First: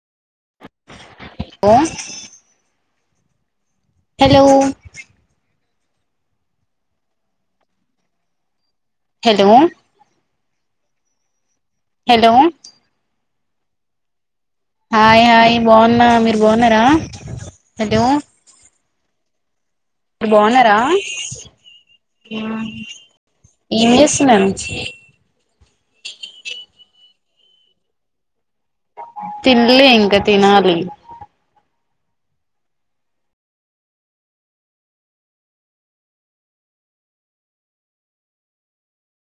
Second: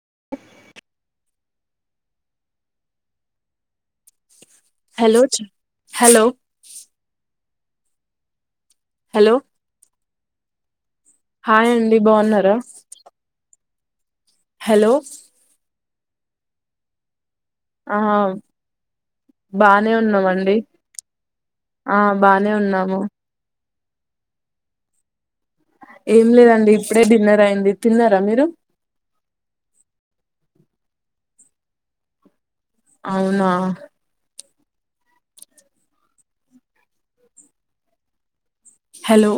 [inaudible] ఓ. Hello. Hello చ- hello. Hello hello. Hi అండి బాగున్నారా. హలో హాయ్ హాయ్ బాన్. నా మీరు బాగున్నారా. ఆ. హలో బానే మీరు ఉన్నామండి, బాగున్నారా ఆ బానే ఉన్నాము. ఎం జేస్తున్నారు. ఏం లేదండి ఇప్పుడే డిన్నర్ అయింది తిన్నారా మీరు. తిల్లే ఇంకా తినాలి. అవునా. Hello.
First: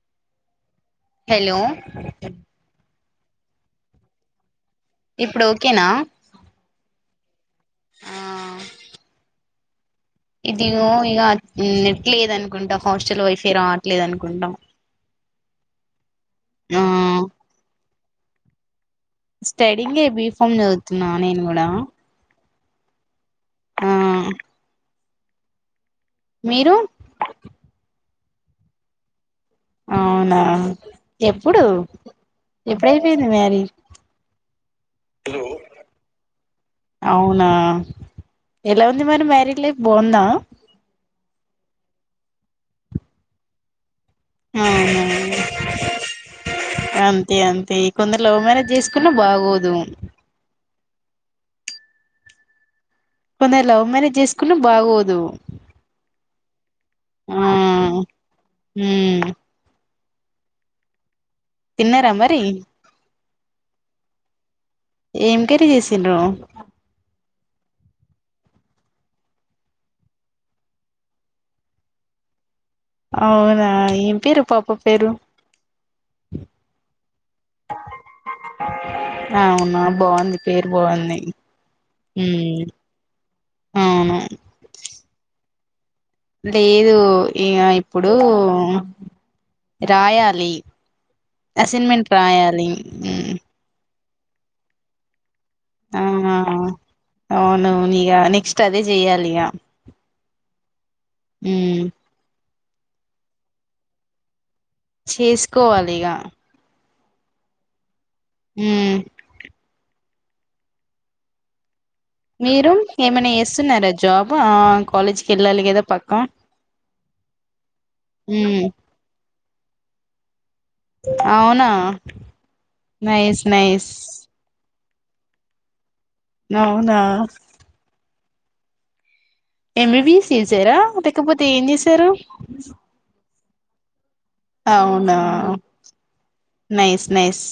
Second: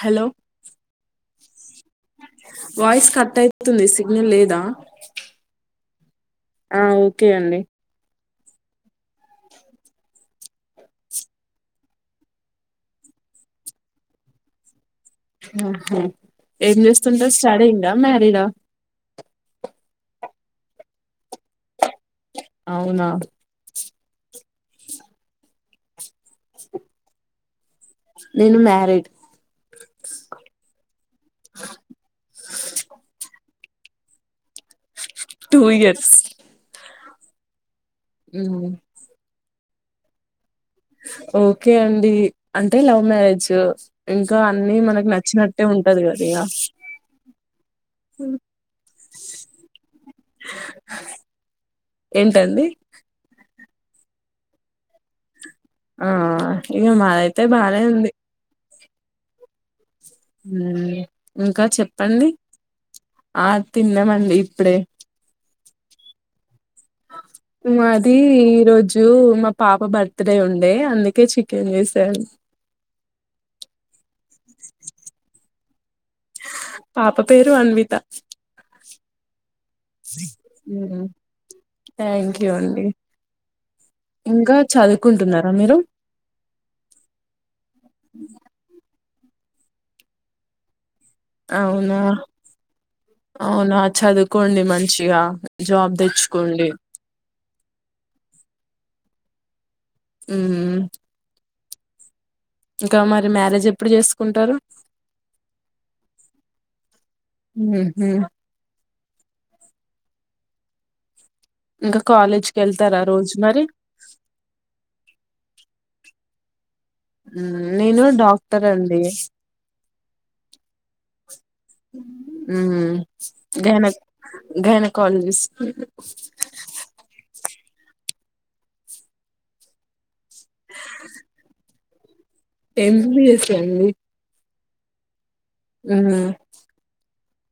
Hello. Hello. Voice. Cut అయితుంది సిగ్నల్ లేదా. ఇప్పుడు ఓకేనా. అ ఓకే అండి. ఆ ఇది గొ ఇక ఉమ్ నెట్ లేదనుకుంటా హాస్టల్ ఇవైఫ్ రా అవట్లేదు అనుకుంటా. ఆహా. ఏం చేస్తుంటారు స్టాడిన్. దమేరిద. ఎమ్ మే బీఫమ్ చదువుతున్న నేను గుడ. అవునా. ఆ. మీరు. నేను మారీడ్ అవునా ఎప్పుడు ఎప్పుడైపోయింది మ్యారీ టూ ఇయర్స్ అవునా ఉమ్. ఎలా ఉంది మరి మారి లె బాఉందా ఓకే అండి అంటే లవ్ మ్యారేజు అవునవును కదా ఇగ అంతే అంతే కొందరు లవ్ మ్యారేజ్ చేసుకున్నా బాగోదు ఏంటండి కొందరు లవ్ మేరేజ్ చేసుకున్న బాగోదు ఆ ఇగ మాదైతే బానే ఉంది మ్మ్ మ్మ్ ఇంకా తిన్నారా చెప్పండి మరి ఆ తిన్నామండి ఇప్పుడే ఏం కర్రి చేసిండ్రు మాది ఈ రోజు మా పాప బర్త్ డే ఉండే అందుకే చికెన్ జేసాను అవునా ఏం పేరు పాప పేరు పాప పేరు అన్విత, అవునా బాగుంది పేరు మ్మ్ బాగుంది థ్యాంక్యు ఉమ్ అండి అవును ఇంకా చదువుకుంటున్నారా మీరు లేదు ఇగ ఇప్పుడు రాయాలి అవునా అసైన్మెంట్ రాయాలి మ్ అవునా చదువుకోండి మంచిగా జాబ్ ఆవునా తెచ్చుకోండి అవును ఇగ నెక్స్ట్ అదే చెయాలి ఇగ మ్మ్ మ్మ్ ఇంకా మరి మ్యారేజ్ ఎప్పుడు జేసుకుంటరు చేసుకోవాలిగా మ్మ్హ్ మ్మ్ ఇంకా కాలేజ్కి మీరు వెళ్తారా ఏమైనా రోజు మరి చేస్తున్నారా జాబ్, ఆ కాలేజ్కి ఎళ్ళాలి కదా పక్క మ్మ్ నేను మ్మ్ డాక్టర్ అండి అవునా, మ్మ్ నైస్ నైస్ కాలజస్ కి అవునా ఎం బి బి స్ చేసారా లేకపోతే ఎం జెసర్ తరు ఎంబిఎస్ అండి అవునా అ నెస్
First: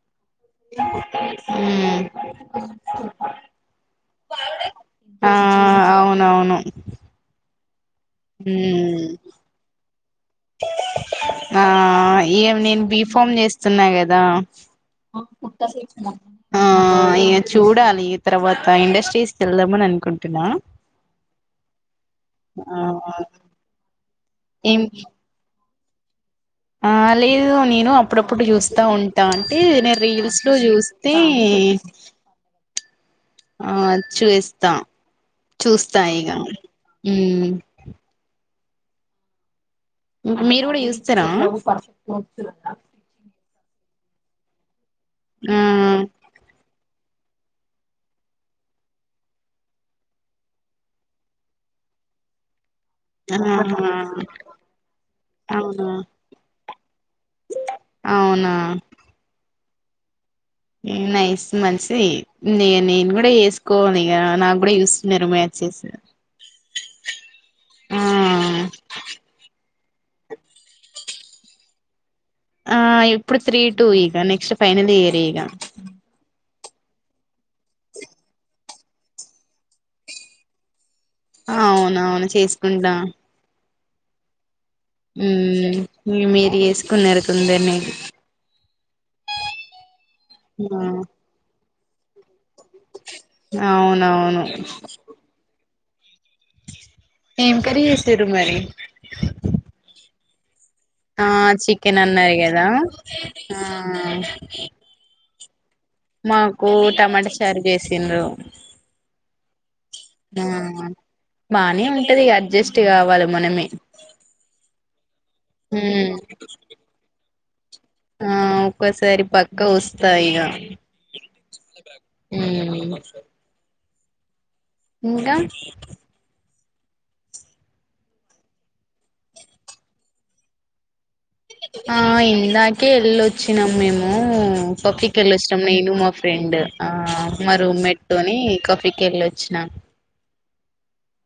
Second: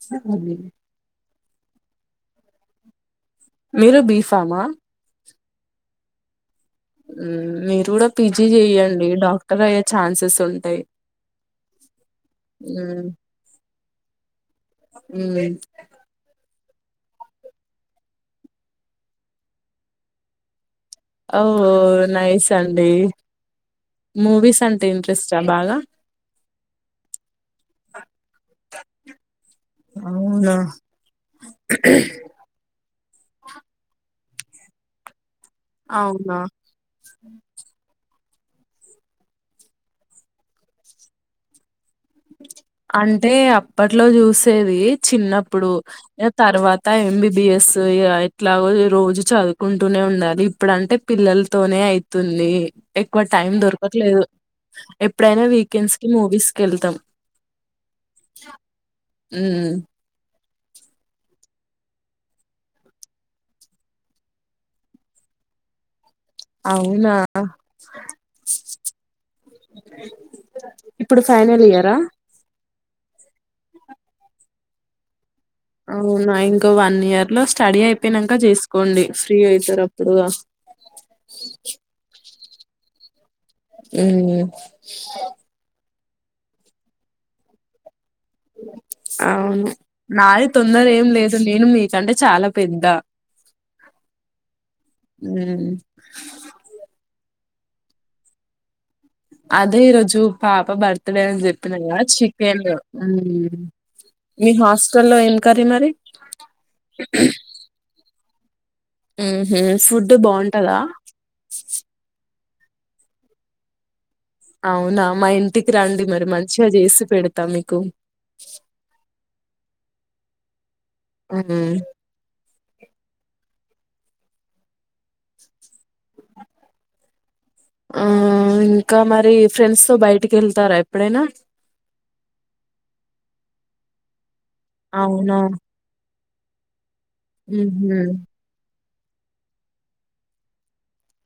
[unintelligible] అ మీరు బీఫమా ఆ అవునవును మీరు చూ పీజీ మ్మ్ చెయ్యడి డాక్టర్గా అ ఆ ఏమి నేను బిఫామ్ చేస్త చిన్నగదా కుత్త స ఆ ఇ చూడాలి తర్వాత ఇండస్ట్రీస్కి వెళ్దామని అనుకుంటున్నా ఓ నైస్ ఆ అండి మూవీస్ ఏం అంటే ఇంట్రెస్టా బాగా ఆ అ లేదు నను అ అప్పుడప్పుడు చూస్తా ఉంటా అంటే నేను రీల్స్ లో అవునా చూస్తే ఆ చూస్తా చూస్తా ఇగా అవునా ఉ మీరు కూడా చూస్తారా అంటే అప్పట్లో చూసేది ఆ చిన్నప్పుడు తర్వాత ఎంబీబిఎస్ ఎట్లాగో రోజు చదువుకుంటూనే ఉండాలి ఇప్పుడంటే పిల్లలతోనే అయితుంది ఎక్కువ టైం ఆహా దొరకట్లేదు ఎప్పుడైనా అవునా వీకెండ్స్ కి మూవీస్ క వెళ్తాం అవునా ఆ నైస్ మంచి న నేను కూడా వేసుకోవాలి నాకు కూడా చూస్తు నిర్మచ్చేసి అవునా ఇప్పుడు ఫైనల్ ఇయరా ఆ ఇప్పుడు త్రీ టూ ఇక నెక్స్ట్ ఫైనలీ ఇయర్ ఇగా అవునా ఇంకా వన్ ఇయర్ లో స్టడీ అయిపోయినాక చేసుకోండి ఫ్రీ అయితారు అప్పుడు ఉంటా మ్మ్ మ్మ్ మ్మ్ మ్మ్ మీరు వేసుకున్నారుకుండానేది అవును నాది తొందర ఏం లేదు నేను మీ అంటే చాలా పెద్ద అవునవును ఉమ్ ఏం కర్రీ చేస్తారు మరి అదే ఈరోజు పాప్ బర్త్ డే ఆ అని చెప్పినా చికెన్ కాద అన్నారు చికెన్ కదా హ్మ్ ఆ మీ హాస్టల్ లో ఎంన్ కర్రీ మరి మాకు టమాటా చారు చేసిండ్రు హు హ్మ్ ఫుడ్ ఆ బావుంటదా జెస్ట్ కావాలి మనమే అవునా మా ఇంటికి రండి మ్మ్ మరి మంచిగా చేసి పేడ్ తము ఆ ఒక్కొసారి పక్క వస్తా ఇగా ఉమ్ అ మ్మ్ ఇంకా ఆ ఇంకా మరి ఫ్రెండ్స్ తో బయటికి వెళ్తారా ఎప్పుడైనా ఆ ఇందాకే ఎల్లోచ్చినాం మేము మ్ కొక్కీకి అవునా వెళ్లొచ్చిన్నాం నేను మా ఫ్రె రెండు ఆ మరు ఉహు మెట్టు అని కాఫీ కే వెళ్ళొచ్చాన్నాం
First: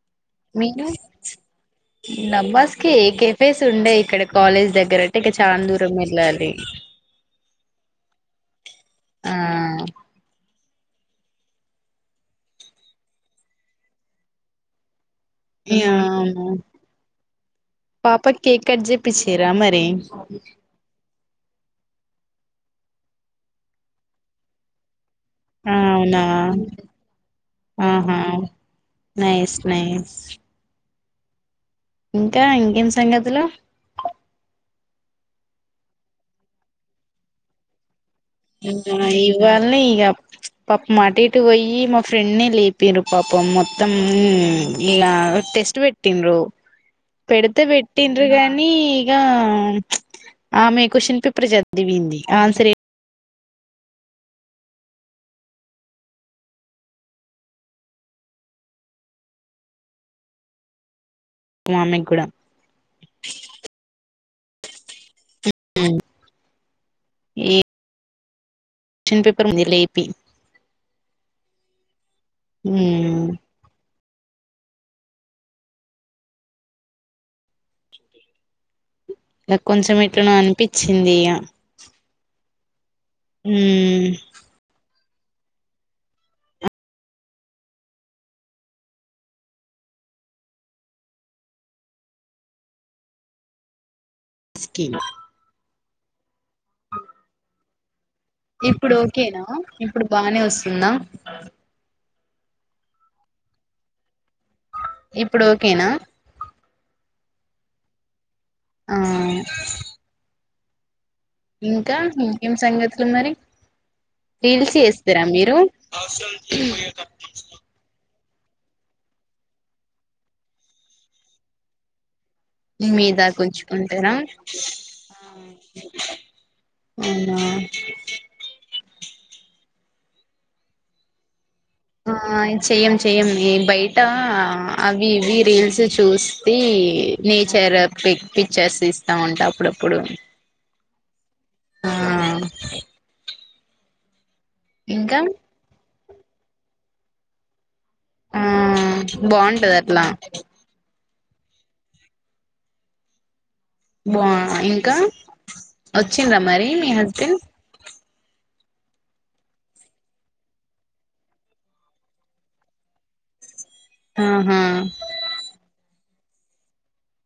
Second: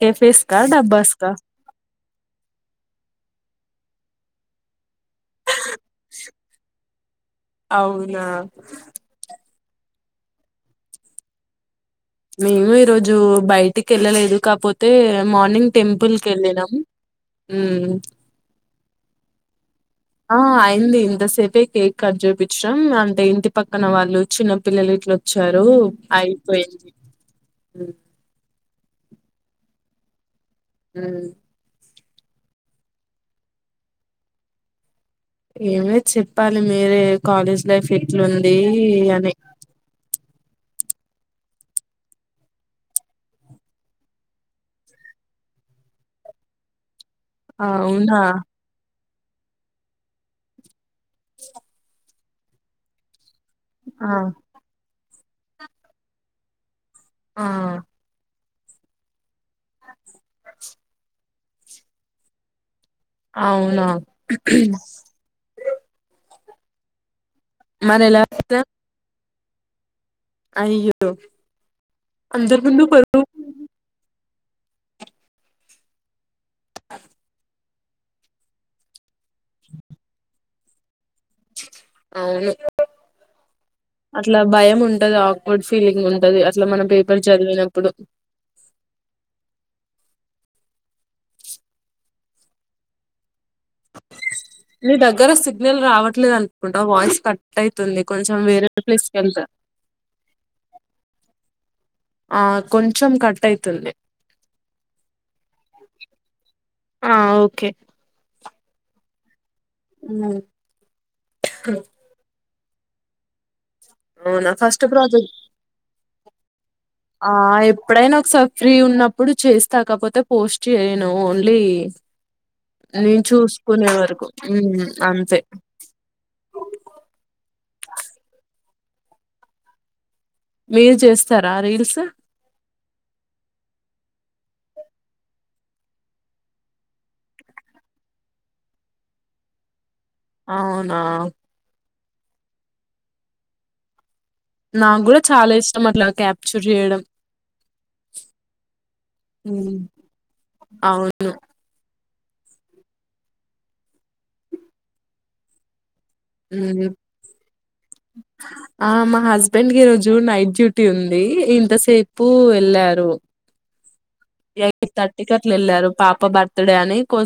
ఏ ఫేస్కా డబ్బా స్కా కె కేఫేస్ ఉండే ఇక్కడ కాలేజ్ దగ్గర అంటే ఇక చాన్ దూరం వెళ్ళాలి అవునా ఆ మేము ఈరోజు బయ్టికి వెళ్ళలేదు కాపోతే మార్నింగ్ యా టెంపుల్క్ అవును వెళ్ళినాం హ్మ్ పాపకి కేక్ కట్ చెప్పిచ్చిరా మరి ఆ అయింది ఇంత సెపే కేక్ కజేబిట్ అంటే ఇంటి పక్కన వాళ్ళు చిన్న పిల్లలు ఇట్లొ చ్చారు ఆ అవునా అయిపోయింది ఆహా నైస్ నైస్ మ్ ఇంకా ఇంకేం సంగతులూ ఏమ్లె చెప్పాలి మీరే కాలేజ్ లైఫ్ ఎ ఇవాళ్నే ఇగ పాపం అట ఇటు పోయి మా ఫ్రెండ్ నే లేపిన్రు పాపం మొత్తం ఇలా టెస్ట్ పెట్టిన్రు పెడితే అవునా పెట్టిండ్రు గానీ అ ఆమె క్వషన్ పేపర్ చదివింది ఆ సరే ఆ ఆ అ ఆమెగుడా అవునా ఏ మనలా క్వశ్చన్ పేపర్ ముంది లేపీ అయ్యొ అందరు ముందు పరువ్ కొంచెం ఇట్లు నో అనిపిచి ఇందియా అవును అట్లా భయం ఉంట్ ఉంట ఆక్వర్డ్ ఫీలింగ్ ఉంటది అట్లా మన పేపర్ చదివినప్పుడు ఇక లేదగ్గరస్ నల్ రావట్లేదు అనుకుంటా వాయిస్ కట్ అవుతుంది ఇప్పుడు ఓకేనా ఇప్పుడు బానే వస్సుందా ఆ కొంచెం కట్ ఐతుంది ఇప్పుడు ఓకేనా ఆ ఓకే ఆ మ్ ఇంకా ఏం సంగతులు ఉ మరి అవునా పీల్చి ఫస్ట్ చేస్తారా ప్రాజెక్ట్ మీరు ఆ ఎప్పుడైనా ఫ్రీ ఉన్నప్పుడు చేస్తా కాకపోతే పోస్ట్ చేయను ఓన్లీ మీ నేను దా చూసుకునే ఉంచుకుంటారా వరకు ఉమ్, అంతే అవునా మీరు చేస్తారు ఆ చెయ్యం చెయ్యం న బయట అవివి రీల్స్ చూస్త నేచర్ పి పిక్చర్స్ ఇస్తా ఉంటా అప్పుడప్పుడు అవునా ఆ నాకు ఇంకా కూడా చాలా ఇష్టం అట్లా క్యాప్చర్ చేయడం ఆ బాగుంటది అట్లా అ బా ఇంకా వచ్చింద్రా మరి మ్మ్ మీ హస్బెండ్ ఆ మా హస్బెండ్కి రోజు నైట్ డ్యూటీ ఉంది ఇంతసేపు వెళ్లారు ఆహా ఎటి కట్లరు పాప బర్త్ డే అని కొ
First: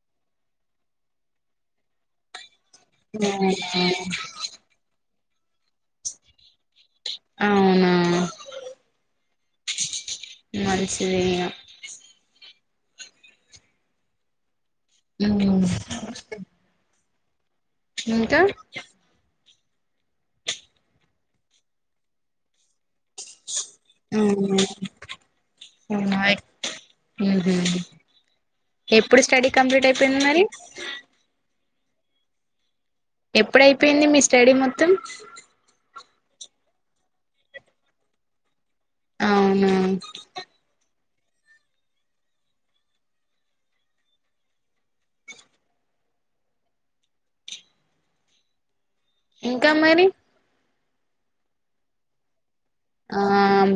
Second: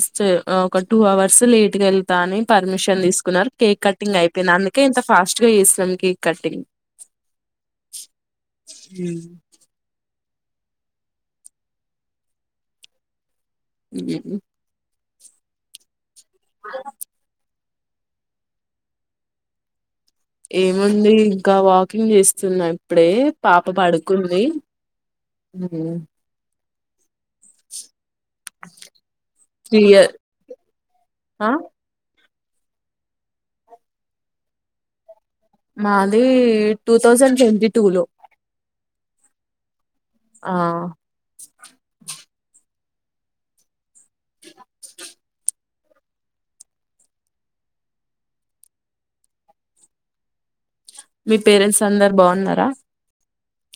ఒక టూ అవర్స్ లేట్ గా వెళ్తా అని పర్మిషన్ తీసుకున్నారు కేక్ కటింగ్ అయిపోయిన అందుకే ఇంత ఫాస్ట్ గా చేేస్తుంకిక్ కట్టింగ్ అవునా హ్మ్. మనంచిదే ఉ ఉ ఇంకా ఏముంది ఇంకా వాకింగ్ చేస్తున్నాయి ఇప్పుడే పాప పడుకుంది ఉమ్, ఉ ఎప్పుడు స్టడీ త్రీ కంప్లీట్ ఇయర్ అయిపోయింది మరి ఆ ఎప్పుడైపోయింది మీ స్టడీ మొత్తం మాది టూ థౌజండ్ ట్వంటీ టూ లో అవును ఆ ఇంకా మరి మీ పేరెంట్స్ అందరు బాగున్నారా ఆ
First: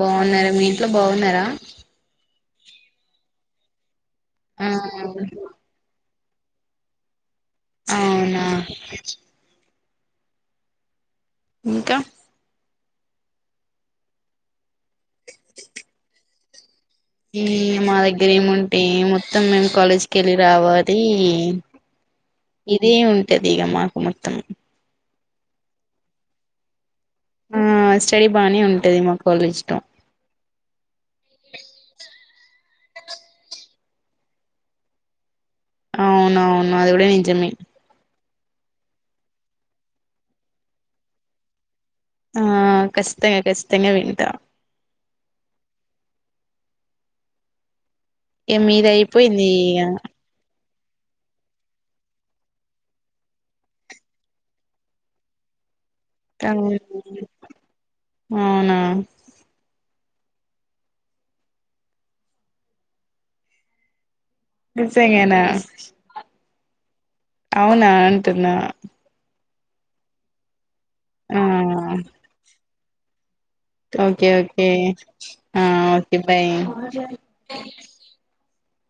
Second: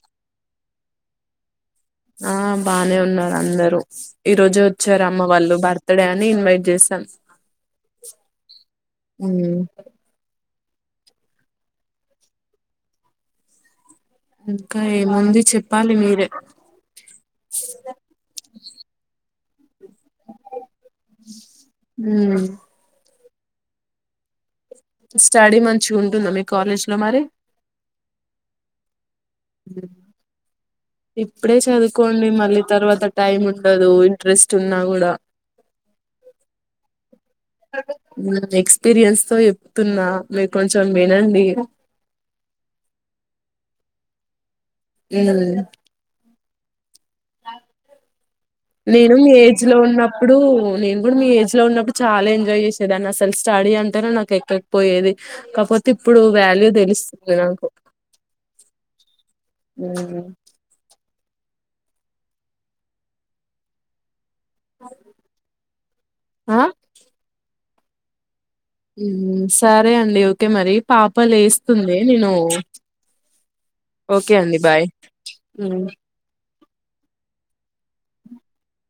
బాగున్నారా మీ ఇంట్లో బాగున్నారా ఆ బానే ఉన్నారు అందరూ ఈ రోజు ఆ వచ్చారు అమ్మ వాళ్ళు బర్త్డే అని ఇన్వైట్ చేశాన్ అవునా ఇంకా ఇంకా ఏముంది చెప్పాలి మీరే ఈ మా దగ్గర ఏముంటే ఏమ త్తమే కాలేజకి వెళ్ళి రావాలి ఉమ్, ఇదే ట్టది మాకు మొత్తం స్టడీ మంచిగుంటుందా మీ కాలేజ్ లో మరి ఆ స్టడీ బాగానే ఉంటది మా కాలేజ్ లో ఇప్పుడే చదువుకోండి మ ళ్ళీ తర్వాత టైమ్ ఉండదు ఇంట్రెస్ట్ ఉన్నా కూడా అవున అవును అది కూడ నిజమే న ఎక్స్పీరియన్స్ తో చెప్తున్నా మీరు కొంచెం వినండి ఆ కఖచ్చితంగా కఖచ్చితంగా వింటా ఉం ఇక మీది నేను మీ అయిపోయింది ఏజ్ లో ఉన్నప్పుడు నేను కూడా మీ ఏజ్ లో ఉన్నప్పుడు చాలా ఎంజాయ్ చేసేదాన్ని అసల్ స్టడీ అంటేనే నాకు ఎక్కకపోయేది కాపోతే ఇప్పుడు ఇక వాల్యూ తెలుస్తుంది నాకు అవునా ఉం నిజంగానా ఆ అవునా అంటున్నా ఉం సరే అండి ఓకే మరి పాప ఆ లేస్తుంది నేను ఓకే అండి ఓకే బాయ్ ఆ హ్మ్. ఓకే బాయ్ [unintelligible] అ